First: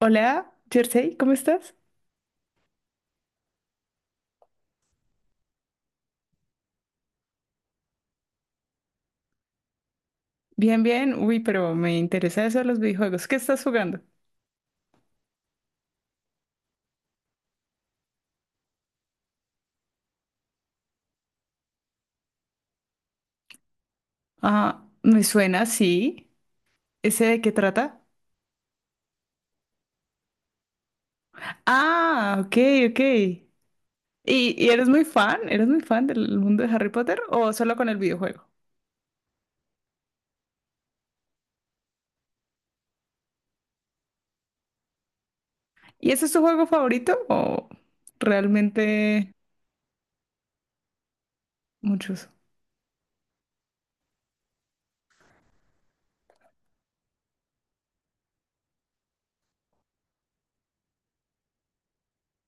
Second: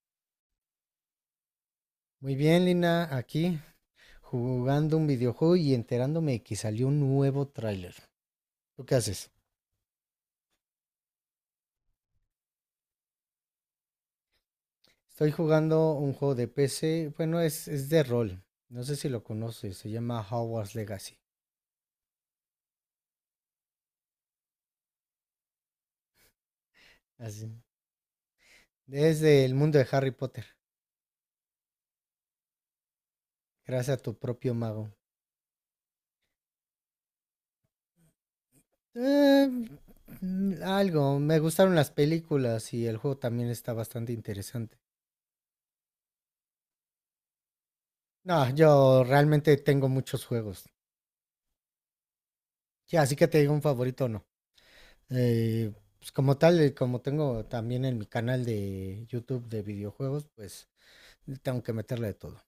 Hola, Jersey, ¿cómo estás? Muy bien, Lina, aquí jugando un videojuego y enterándome que salió un nuevo tráiler. ¿Tú qué haces? Bien, bien. Uy, pero me interesa eso de los videojuegos. ¿Qué estás jugando? Estoy jugando un juego de PC, bueno, es de rol. No sé si lo conoces, se llama Hogwarts Legacy. Ah, me suena, sí. ¿Ese de Así. qué trata? Desde el mundo de Harry Potter, Ah, ok, ok. ¿Y, gracias a tu propio y eres mago. muy fan? ¿Eres muy fan del mundo de Harry Potter o solo con el videojuego? Eh, Algo, me gustaron las películas y el juego también está bastante interesante. ¿Y ese es tu juego favorito o No, yo realmente realmente tengo muchos juegos. muchos? Sí, así que te digo un favorito o no. Eh, pues como tal, como tengo también en mi canal de YouTube de videojuegos, pues tengo que meterle de todo.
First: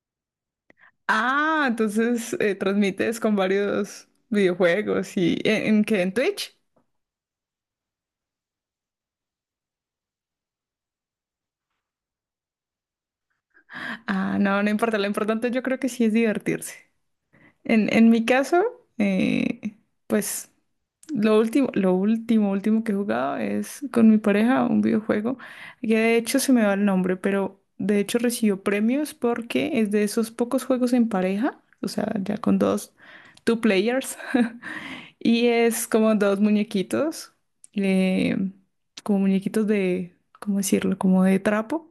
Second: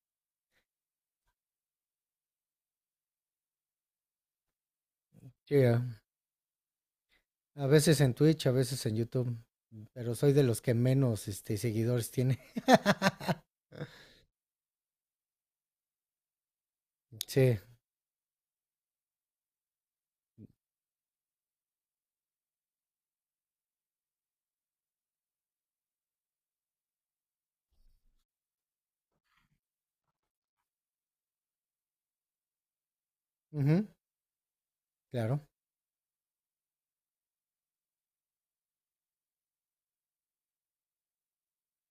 Ah, entonces transmites con varios videojuegos y Sí, ¿en, a en qué? ¿En Twitch? a veces en Twitch, a veces en YouTube, pero soy de los que menos seguidores tiene. Ah, no, no importa. Lo importante yo creo que sí es divertirse. Sí, En mi caso, eh, pues lo último que he jugado es con mi pareja un videojuego que de hecho se me va el nombre, pero de hecho recibió premios porque es de esos pocos juegos en pareja, o sea, ya con dos, two ujú, players, y claro. es como dos muñequitos, eh, como muñequitos de, ¿cómo decirlo? Como de trapo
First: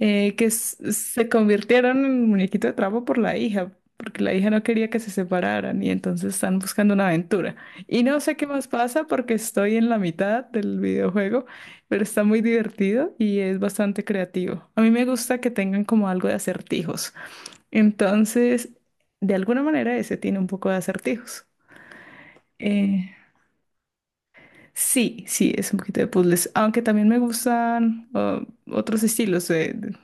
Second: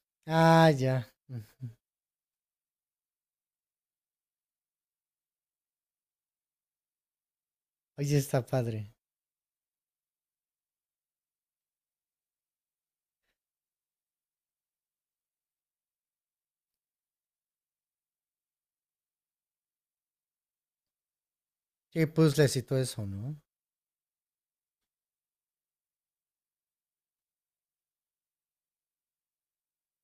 que Ah, ya. se convirtieron en muñequito de trapo por la hija, porque la hija no quería que se separaran y entonces están buscando una aventura. Y Oye, no sé está qué más padre. pasa porque estoy en la mitad del videojuego, pero está muy divertido y es bastante creativo. A mí me gusta que tengan como algo de acertijos. Entonces, de alguna manera ese tiene un poco de acertijos. Sí, puzzles y todo eso, Eh, ¿no? Sí, sí, es un poquito de puzzles, aunque también me gustan otros estilos de, de-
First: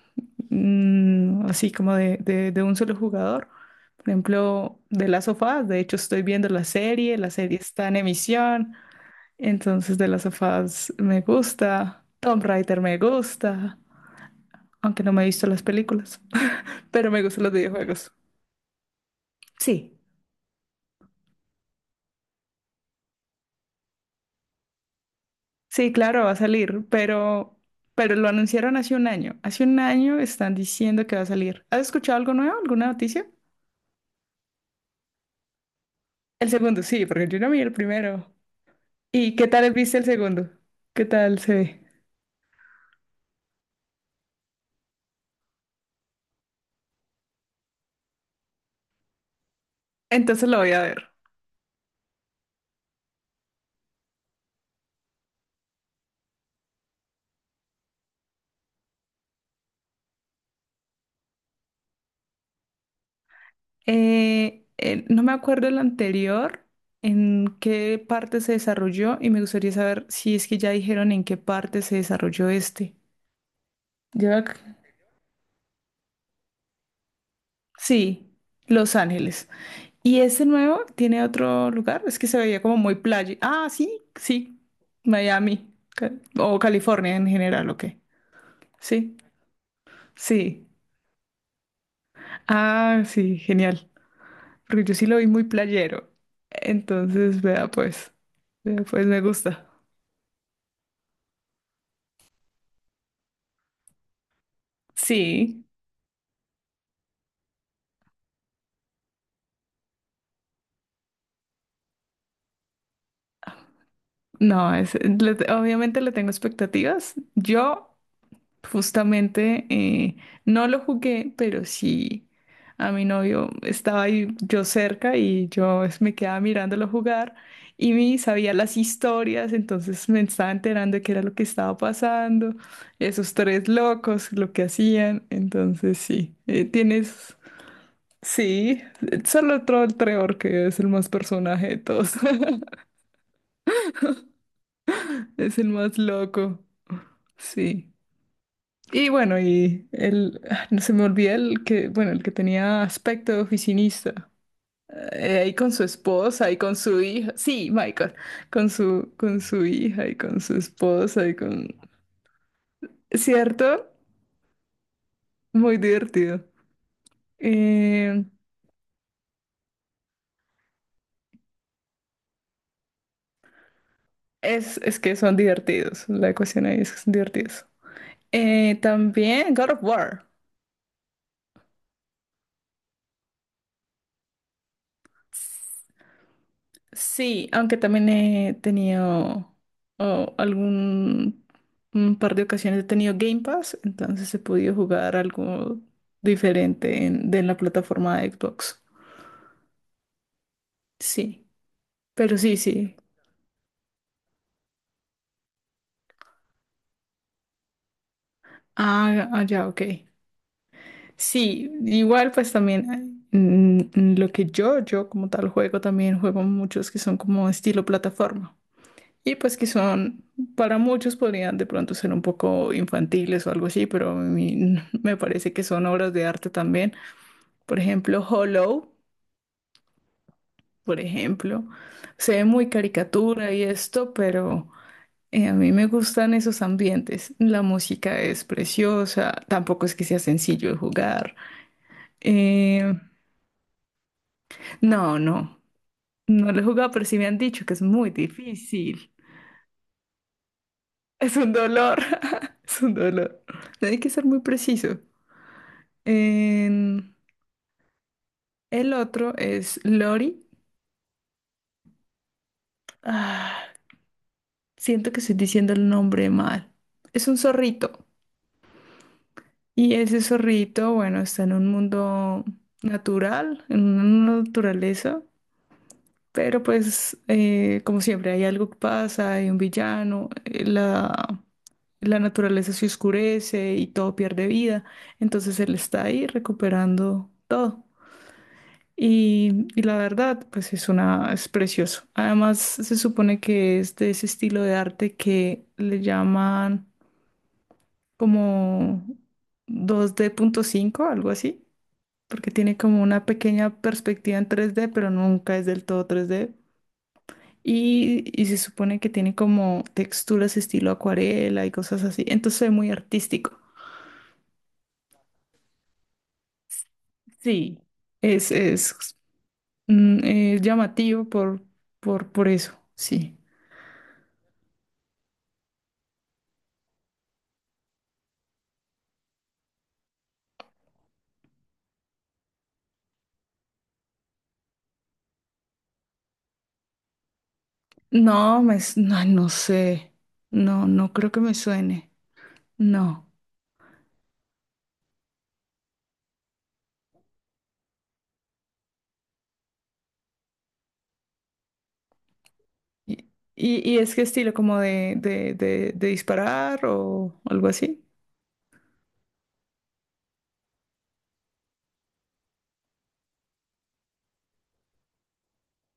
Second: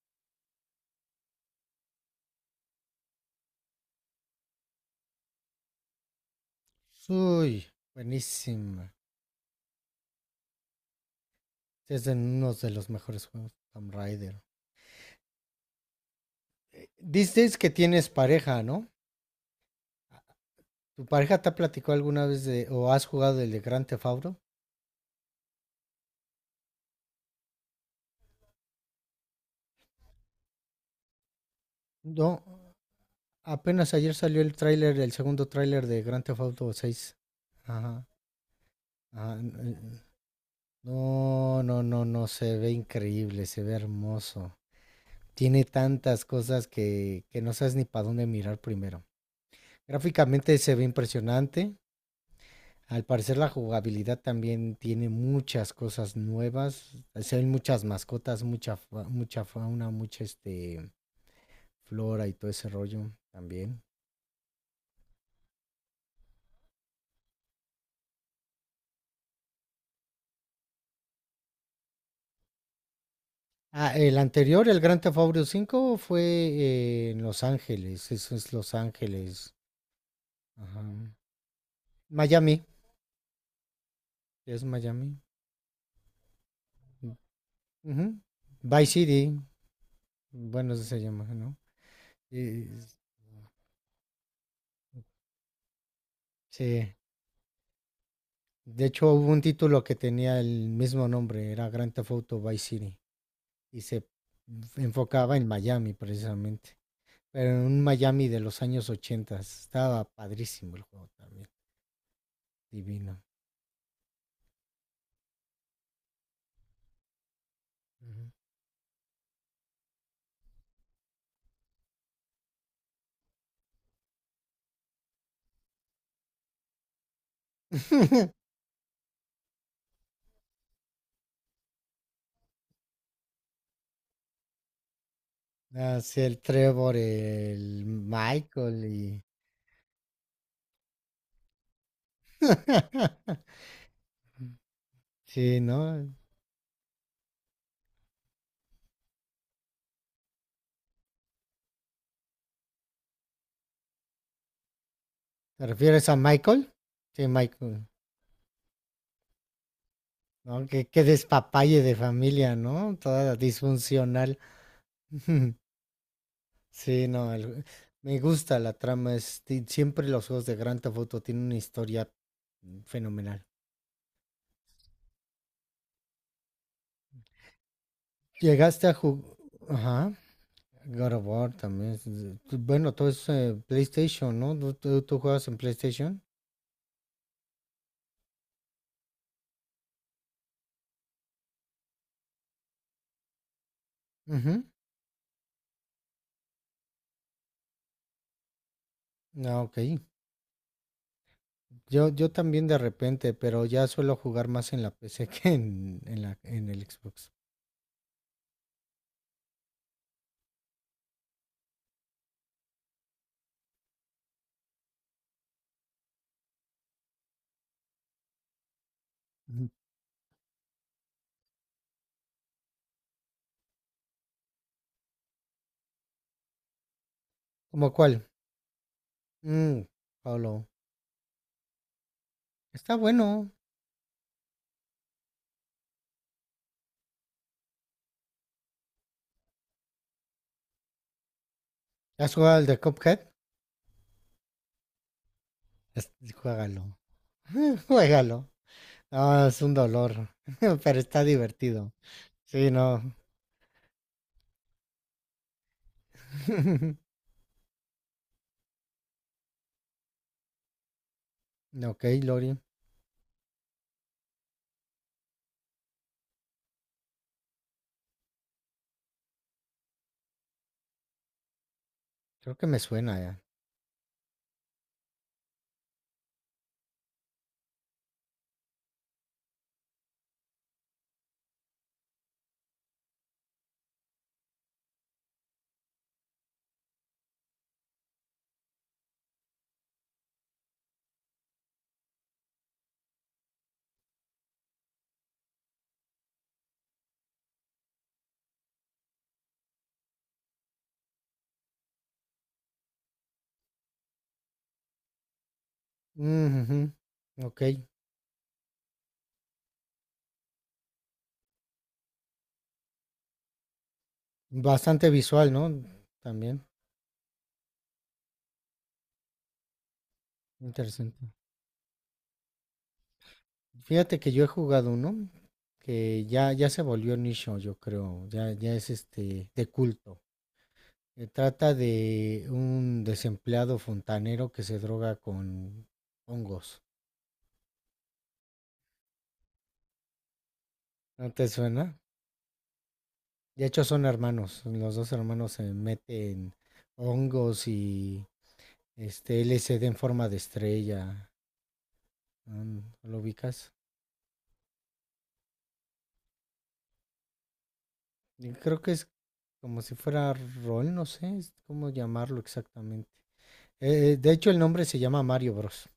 mm, así como de, de un solo jugador. Por ejemplo, de las sofás, de hecho estoy viendo la serie Uy, está en emisión, buenísima. entonces de las sofás me Sí, es gusta, de Tomb uno de Raider los me mejores juegos, gusta, Tomb Raider. aunque no me he visto las películas, pero me gustan los Dices que tienes videojuegos. pareja, ¿no? Sí. ¿Tu pareja te ha platicado alguna vez de o has jugado el de Grand Theft Auto? Sí, claro, va a salir, pero lo anunciaron hace un año. Hace un año están diciendo que va a salir. ¿Has escuchado algo No, nuevo? ¿Alguna noticia? apenas ayer salió el tráiler, el segundo tráiler de Grand Theft El Auto segundo, sí, 6. porque yo no vi el Ajá. primero. ajá, ¿Y qué tal viste n- el segundo? ¿Qué tal se No, ve? no, no, no, se ve increíble, se ve hermoso. Tiene tantas cosas que no sabes ni para dónde mirar primero. Entonces Gráficamente lo voy se a ve ver. impresionante. Al parecer la jugabilidad también tiene muchas cosas nuevas. Se ven muchas mascotas, mucha, mucha fauna, mucha flora y todo ese rollo también. No me acuerdo el anterior, en qué parte se desarrolló, y me gustaría saber si es que ya dijeron en qué parte se desarrolló este. Ah, el Yo ac- anterior, el Grand Theft Auto 5, fue en Los Ángeles. Sí, Eso es Los Los Ángeles. Ángeles. ¿Y ese Ajá. nuevo tiene otro lugar? Es que se veía Miami, como muy playa. Ah, sí, sí. es Miami. Miami. O California en general, ¿o qué? Ujú. Vice Sí, City, sí. bueno, eso se llama, ¿no? Y, Ah, sí, genial. Porque yo sí lo vi muy playero. sí. Entonces, vea pues. De Vea pues, hecho, me hubo un gusta. título que tenía el mismo nombre, era Grand Theft Auto Vice City, y se enfocaba en Sí. Miami precisamente, pero en un Miami de los años 80. Estaba padrísimo el juego también, divino. No, obviamente le tengo expectativas. Yo. Justamente no lo jugué, pero sí a mi novio estaba ahí yo cerca y me quedaba mirándolo jugar y me sabía las historias, entonces me estaba enterando de qué era lo que estaba pasando, esos tres locos, lo que hacían, entonces Así sí, el Trevor, el sí, Michael y... solo Troll Trevor, que es el más personaje de todos, es Sí, el más ¿no? loco, sí. Y bueno, no se me olvida el que, bueno, el que tenía aspecto de oficinista. Ahí ¿Te con su refieres a esposa y Michael? con su Sí, hija. Sí, Michael. Michael, con su, hija y con su ¿No? Qué, qué esposa y con... despapalle de familia, ¿no? Toda ¿Cierto? disfuncional. Muy divertido. Sí, no, me Eh, gusta la trama. Siempre los juegos de Grand Theft Auto tienen una historia fenomenal. es que son divertidos. La ecuación ahí es que son divertidos. Eh, Llegaste a jugar... también God of Ajá. War. God of War también. Bueno, todo es PlayStation, ¿no? ¿Tú, tú juegas en PlayStation? Sí, aunque también he tenido o algún un par de ocasiones he tenido Game Pass, entonces he podido jugar algo diferente de la plataforma de Xbox. Ah, ok. Sí, Yo pero sí, también de sí. repente, pero ya suelo jugar más en la PC que en la, en el Xbox. Ah, ya, ok. Sí, igual pues también lo que yo como tal juego, también juego muchos que son como estilo plataforma. Y pues que Ujú. son, para muchos podrían de pronto ser un poco infantiles o algo así, pero a mí me parece que son obras de arte también. Por ¿Cómo ejemplo, cuál? Hollow, Mm, Pablo. por ejemplo, se ve muy Está bueno. caricatura y esto, pero a mí me gustan esos ambientes. La música es preciosa, tampoco es que sea sencillo de jugar. ¿Has jugado al de Eh, Cuphead? no, no, no lo he jugado, Juégalo. pero sí me han dicho que es muy Juégalo. difícil. Ah, es un dolor, pero está Es un divertido. dolor, Sí, es un no. dolor. Hay que ser muy preciso. En- el otro es Lori. Ok, Lori. Ah, siento que estoy diciendo el nombre mal. Es un zorrito. Y ese zorrito, bueno, está en un mundo Creo que me suena ya. natural, en una naturaleza. Pero pues, como siempre, hay algo que pasa, hay un villano, la naturaleza se oscurece y todo pierde vida. Entonces él está ahí recuperando todo. Y la verdad, pues es precioso. Además, se supone que es de ese estilo de arte que le llaman como 2.5D, algo así, porque tiene como una pequeña perspectiva en 3D, pero nunca es del todo tres d Ujú. Ok. Y se supone que tiene como texturas estilo acuarela y cosas así. Entonces es muy artístico. Bastante visual, ¿no? También. Sí. Es, es, es Interesante. llamativo por eso, sí. Fíjate que yo he jugado uno que ya se volvió nicho, yo creo, ya es de culto. Se trata de un desempleado fontanero que se droga con hongos. No, no, no sé. No, no ¿No creo que te me suena? suene. No. De hecho son hermanos, los dos hermanos se meten hongos y LSD en forma de estrella. ¿No, lo ¿Y, ubicas? y es qué estilo como de disparar o algo así? Y creo que es como si fuera rol, no sé es cómo llamarlo exactamente. De hecho el nombre se llama Mario Bros.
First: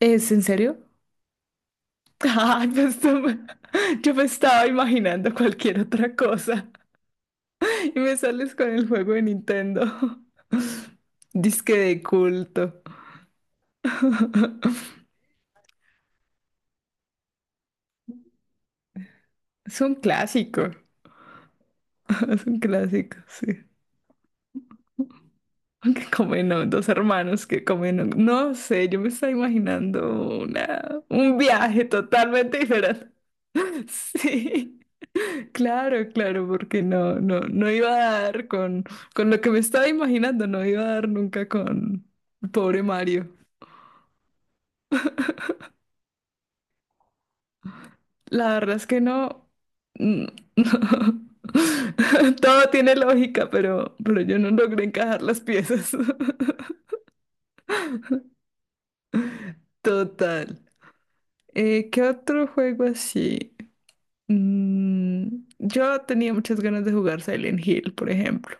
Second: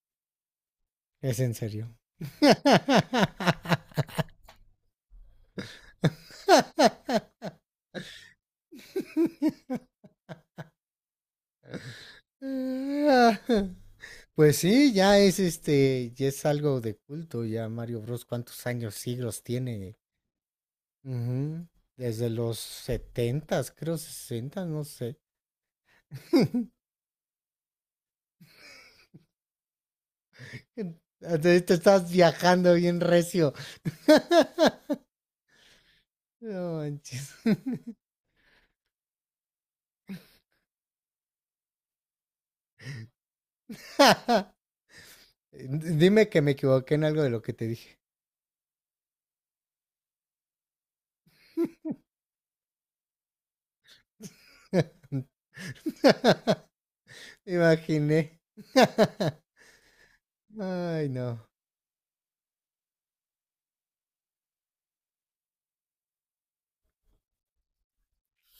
¿Es en serio? Es en serio. Ay, pues, yo me estaba imaginando cualquier otra cosa y me sales con el juego de Nintendo. Disque de culto. Pues sí, ya es algo de culto, ya Mario Bros. ¿Cuántos años, siglos Es un tiene? clásico. Ujú. Desde Es los un clásico, sí. setentas, creo sesenta, no sé. Que comen, ¿no? Dos hermanos que comen, ¿no? No sé, yo me estaba imaginando un Te viaje estás totalmente viajando bien diferente. recio. Sí, claro, claro, No porque no, manches. no, no iba a dar con lo que me estaba imaginando, no iba a dar nunca con pobre Mario. Dime que me equivoqué en algo de lo que te dije. La verdad es que no, mm, no. Todo tiene lógica, pero yo no logré encajar las piezas. Imaginé. Total. Ay, no. ¿Qué otro juego así? Yo tenía muchas ganas de jugar Silent Hill, por ejemplo.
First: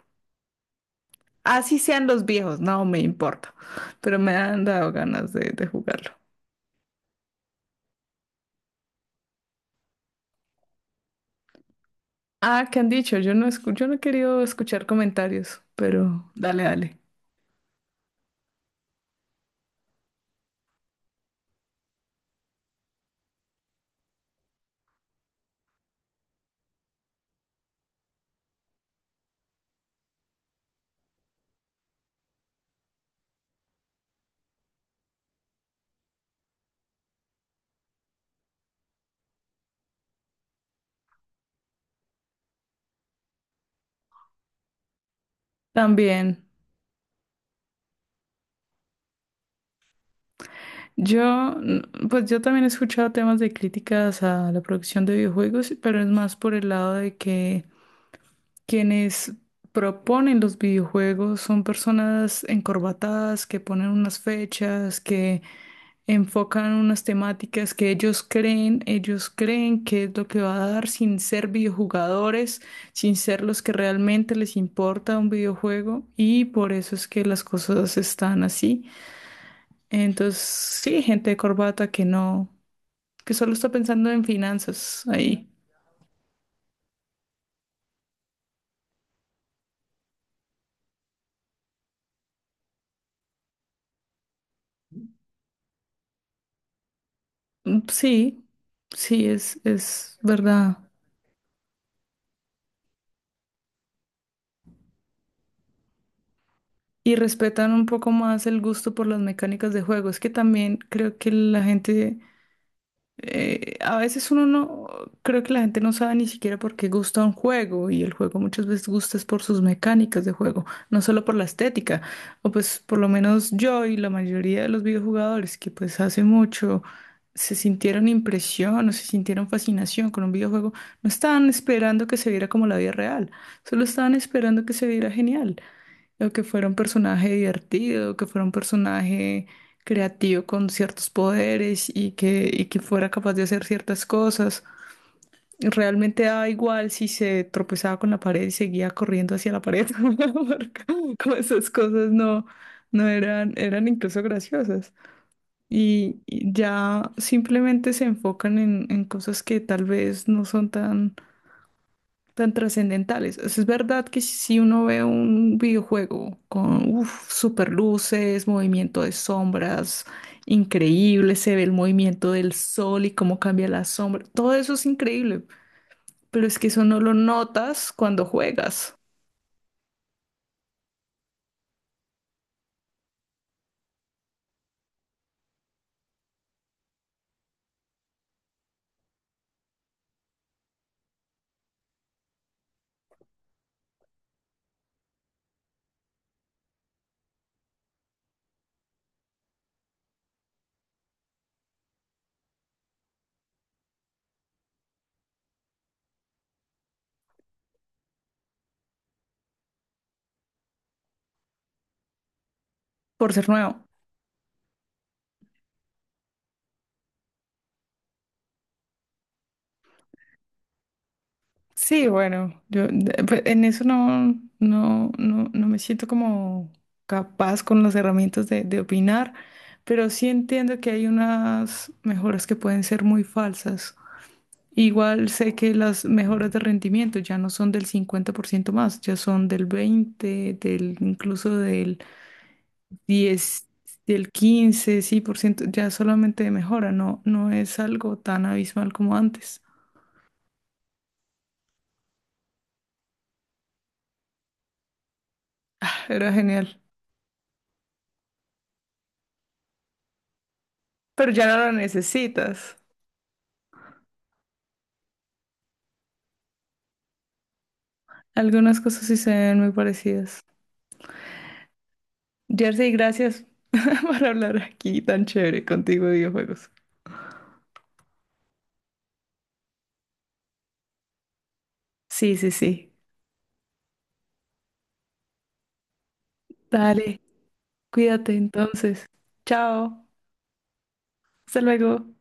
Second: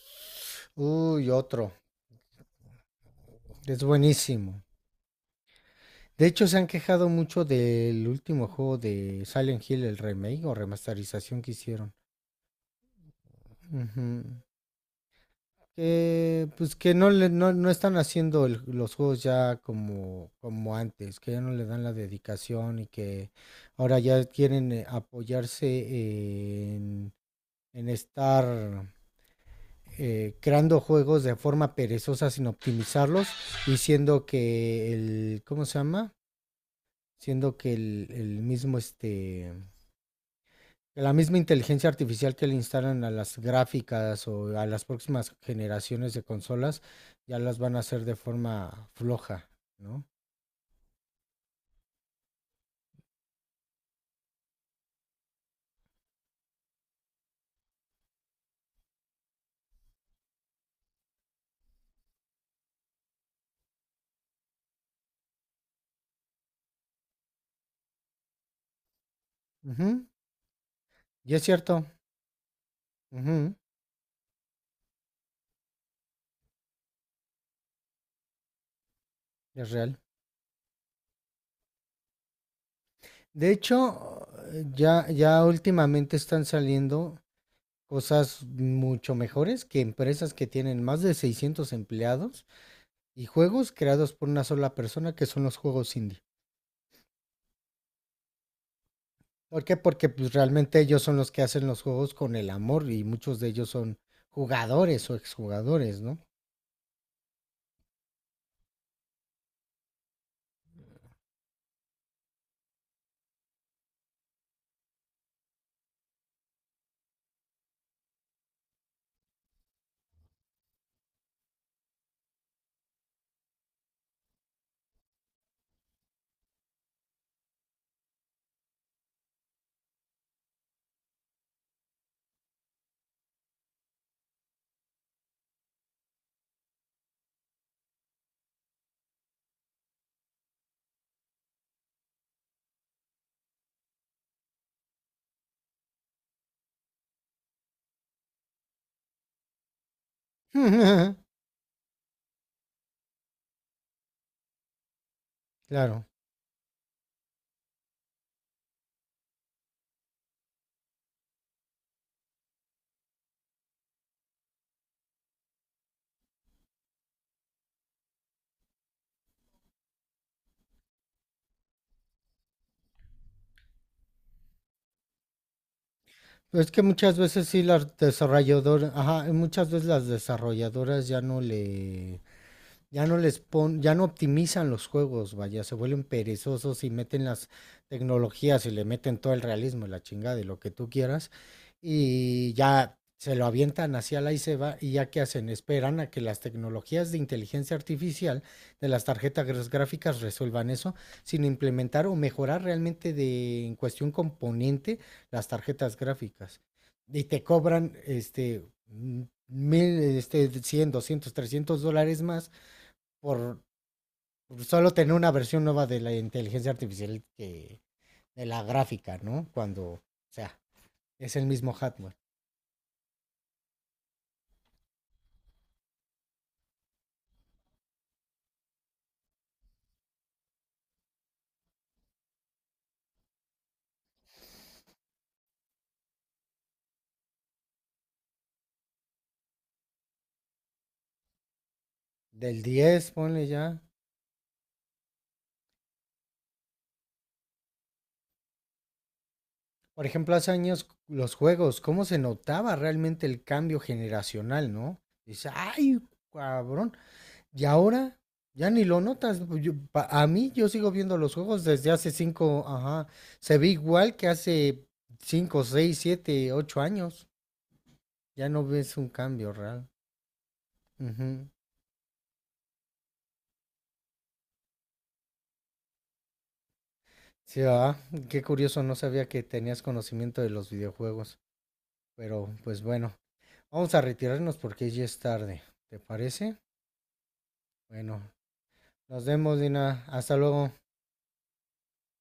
Uy, otro. Así sean los viejos, no me importa, Es pero me buenísimo. han dado ganas de jugarlo. De hecho, se han quejado mucho del último juego de Silent Hill, el remake o remasterización que hicieron. Ah, ¿qué han dicho? Yo no he Ujú. querido escuchar comentarios, pero Que, dale, pues que dale. no, le, no, no están haciendo los juegos ya como, como antes, que ya no le dan la dedicación y que ahora ya quieren apoyarse en estar creando juegos de forma perezosa sin optimizarlos, diciendo que el, ¿cómo se llama? Siendo que el mismo, la misma inteligencia artificial que le instalan a las gráficas o a las próximas generaciones de También. consolas, ya las van a hacer de forma floja, ¿no? Yo, pues yo también he escuchado temas de críticas a la producción de videojuegos, pero es más por el lado de que quienes proponen los videojuegos son personas encorbatadas que ponen unas fechas, que enfocan unas temáticas que ellos creen que Ujú, es lo que va a dar sin y es ser cierto, videojugadores, sin ser ujú, los que realmente les importa un videojuego y por eso es que las cosas están así. es real. Entonces, sí, gente de corbata que no, que De solo está pensando en hecho, finanzas ya ahí. últimamente están saliendo cosas mucho mejores que empresas que tienen más de 600 empleados y juegos creados por una sola persona que son los juegos indie. Mm, sí, sí, es, ¿Por qué? Porque es pues, verdad. realmente ellos son los que hacen los juegos con el amor y muchos de ellos son jugadores o exjugadores, ¿no? Y respetan un poco más el gusto por las mecánicas de juego. Es que también creo que la gente, a veces uno no, creo que la gente no sabe ni siquiera por qué gusta un juego y el juego muchas veces gusta es por sus mecánicas de juego, no solo por la estética, o pues por lo menos yo y la mayoría de los videojugadores que pues hace mucho... se sintieron impresión o se sintieron fascinación con un videojuego, no estaban esperando que se viera como la vida real, solo estaban esperando que se viera genial o que fuera un personaje divertido, o que fuera un personaje creativo con ciertos poderes y que fuera capaz de hacer ciertas cosas. Realmente daba igual si se tropezaba con la pared y seguía corriendo hacia la pared, porque como esas cosas no eran incluso graciosas. Claro. Y ya simplemente se enfocan en cosas que tal vez no son tan tan trascendentales. O sea, es verdad que si uno ve un videojuego con uf, super luces, movimiento de sombras, increíble, se ve el movimiento del sol y cómo cambia la sombra, todo eso es increíble, pero es Pero que es que eso no lo muchas veces sí notas las cuando desarrolladoras, juegas, ajá, muchas veces las desarrolladoras ya no le... Ya no les pon, ya no optimizan los juegos, vaya, se vuelven perezosos y meten las tecnologías y le meten todo el realismo y la chingada y lo que tú quieras. Y ya se lo avientan hacia la y se va. Y ya que hacen, esperan a que las tecnologías de inteligencia artificial de las tarjetas gráficas resuelvan eso, sin implementar o mejorar realmente de, en cuestión componente las tarjetas gráficas. Y te cobran mil, este, $100, $200, $300 más por ser por nuevo. solo tener una versión nueva de la inteligencia artificial que de la gráfica, ¿no? Cuando, o sea, es el mismo Sí, hardware. bueno, pues, en eso no, no me siento como capaz con las herramientas de opinar, pero sí entiendo que hay unas mejoras que pueden ser muy falsas. Igual sé que las mejoras de rendimiento ya no son del 50% más, ya son del 20, del incluso del Del diez, ponle ya. 10, del 15, sí, por ciento, ya solamente de mejora, no es algo tan abismal como antes. Por ejemplo, hace años los juegos, cómo se notaba realmente el cambio generacional, ¿no? Dice, ay, Era genial, cabrón. Y ahora ya ni lo notas. A mí yo sigo viendo pero los ya no juegos lo desde hace 5, necesitas. ajá. Se ve igual que hace 5, 6, 7, 8 años. Ya no Algunas ves cosas un sí se cambio ven muy real. parecidas. Ujú. Jersey, gracias por hablar aquí tan chévere contigo de videojuegos. Sí, ah, qué curioso, no sabía que tenías conocimiento de los videojuegos. Sí, Pero sí, pues sí. bueno, vamos a retirarnos porque ya es tarde. ¿Te parece? Dale, Bueno, cuídate entonces. nos vemos, Dina. Chao, Hasta luego. hasta luego.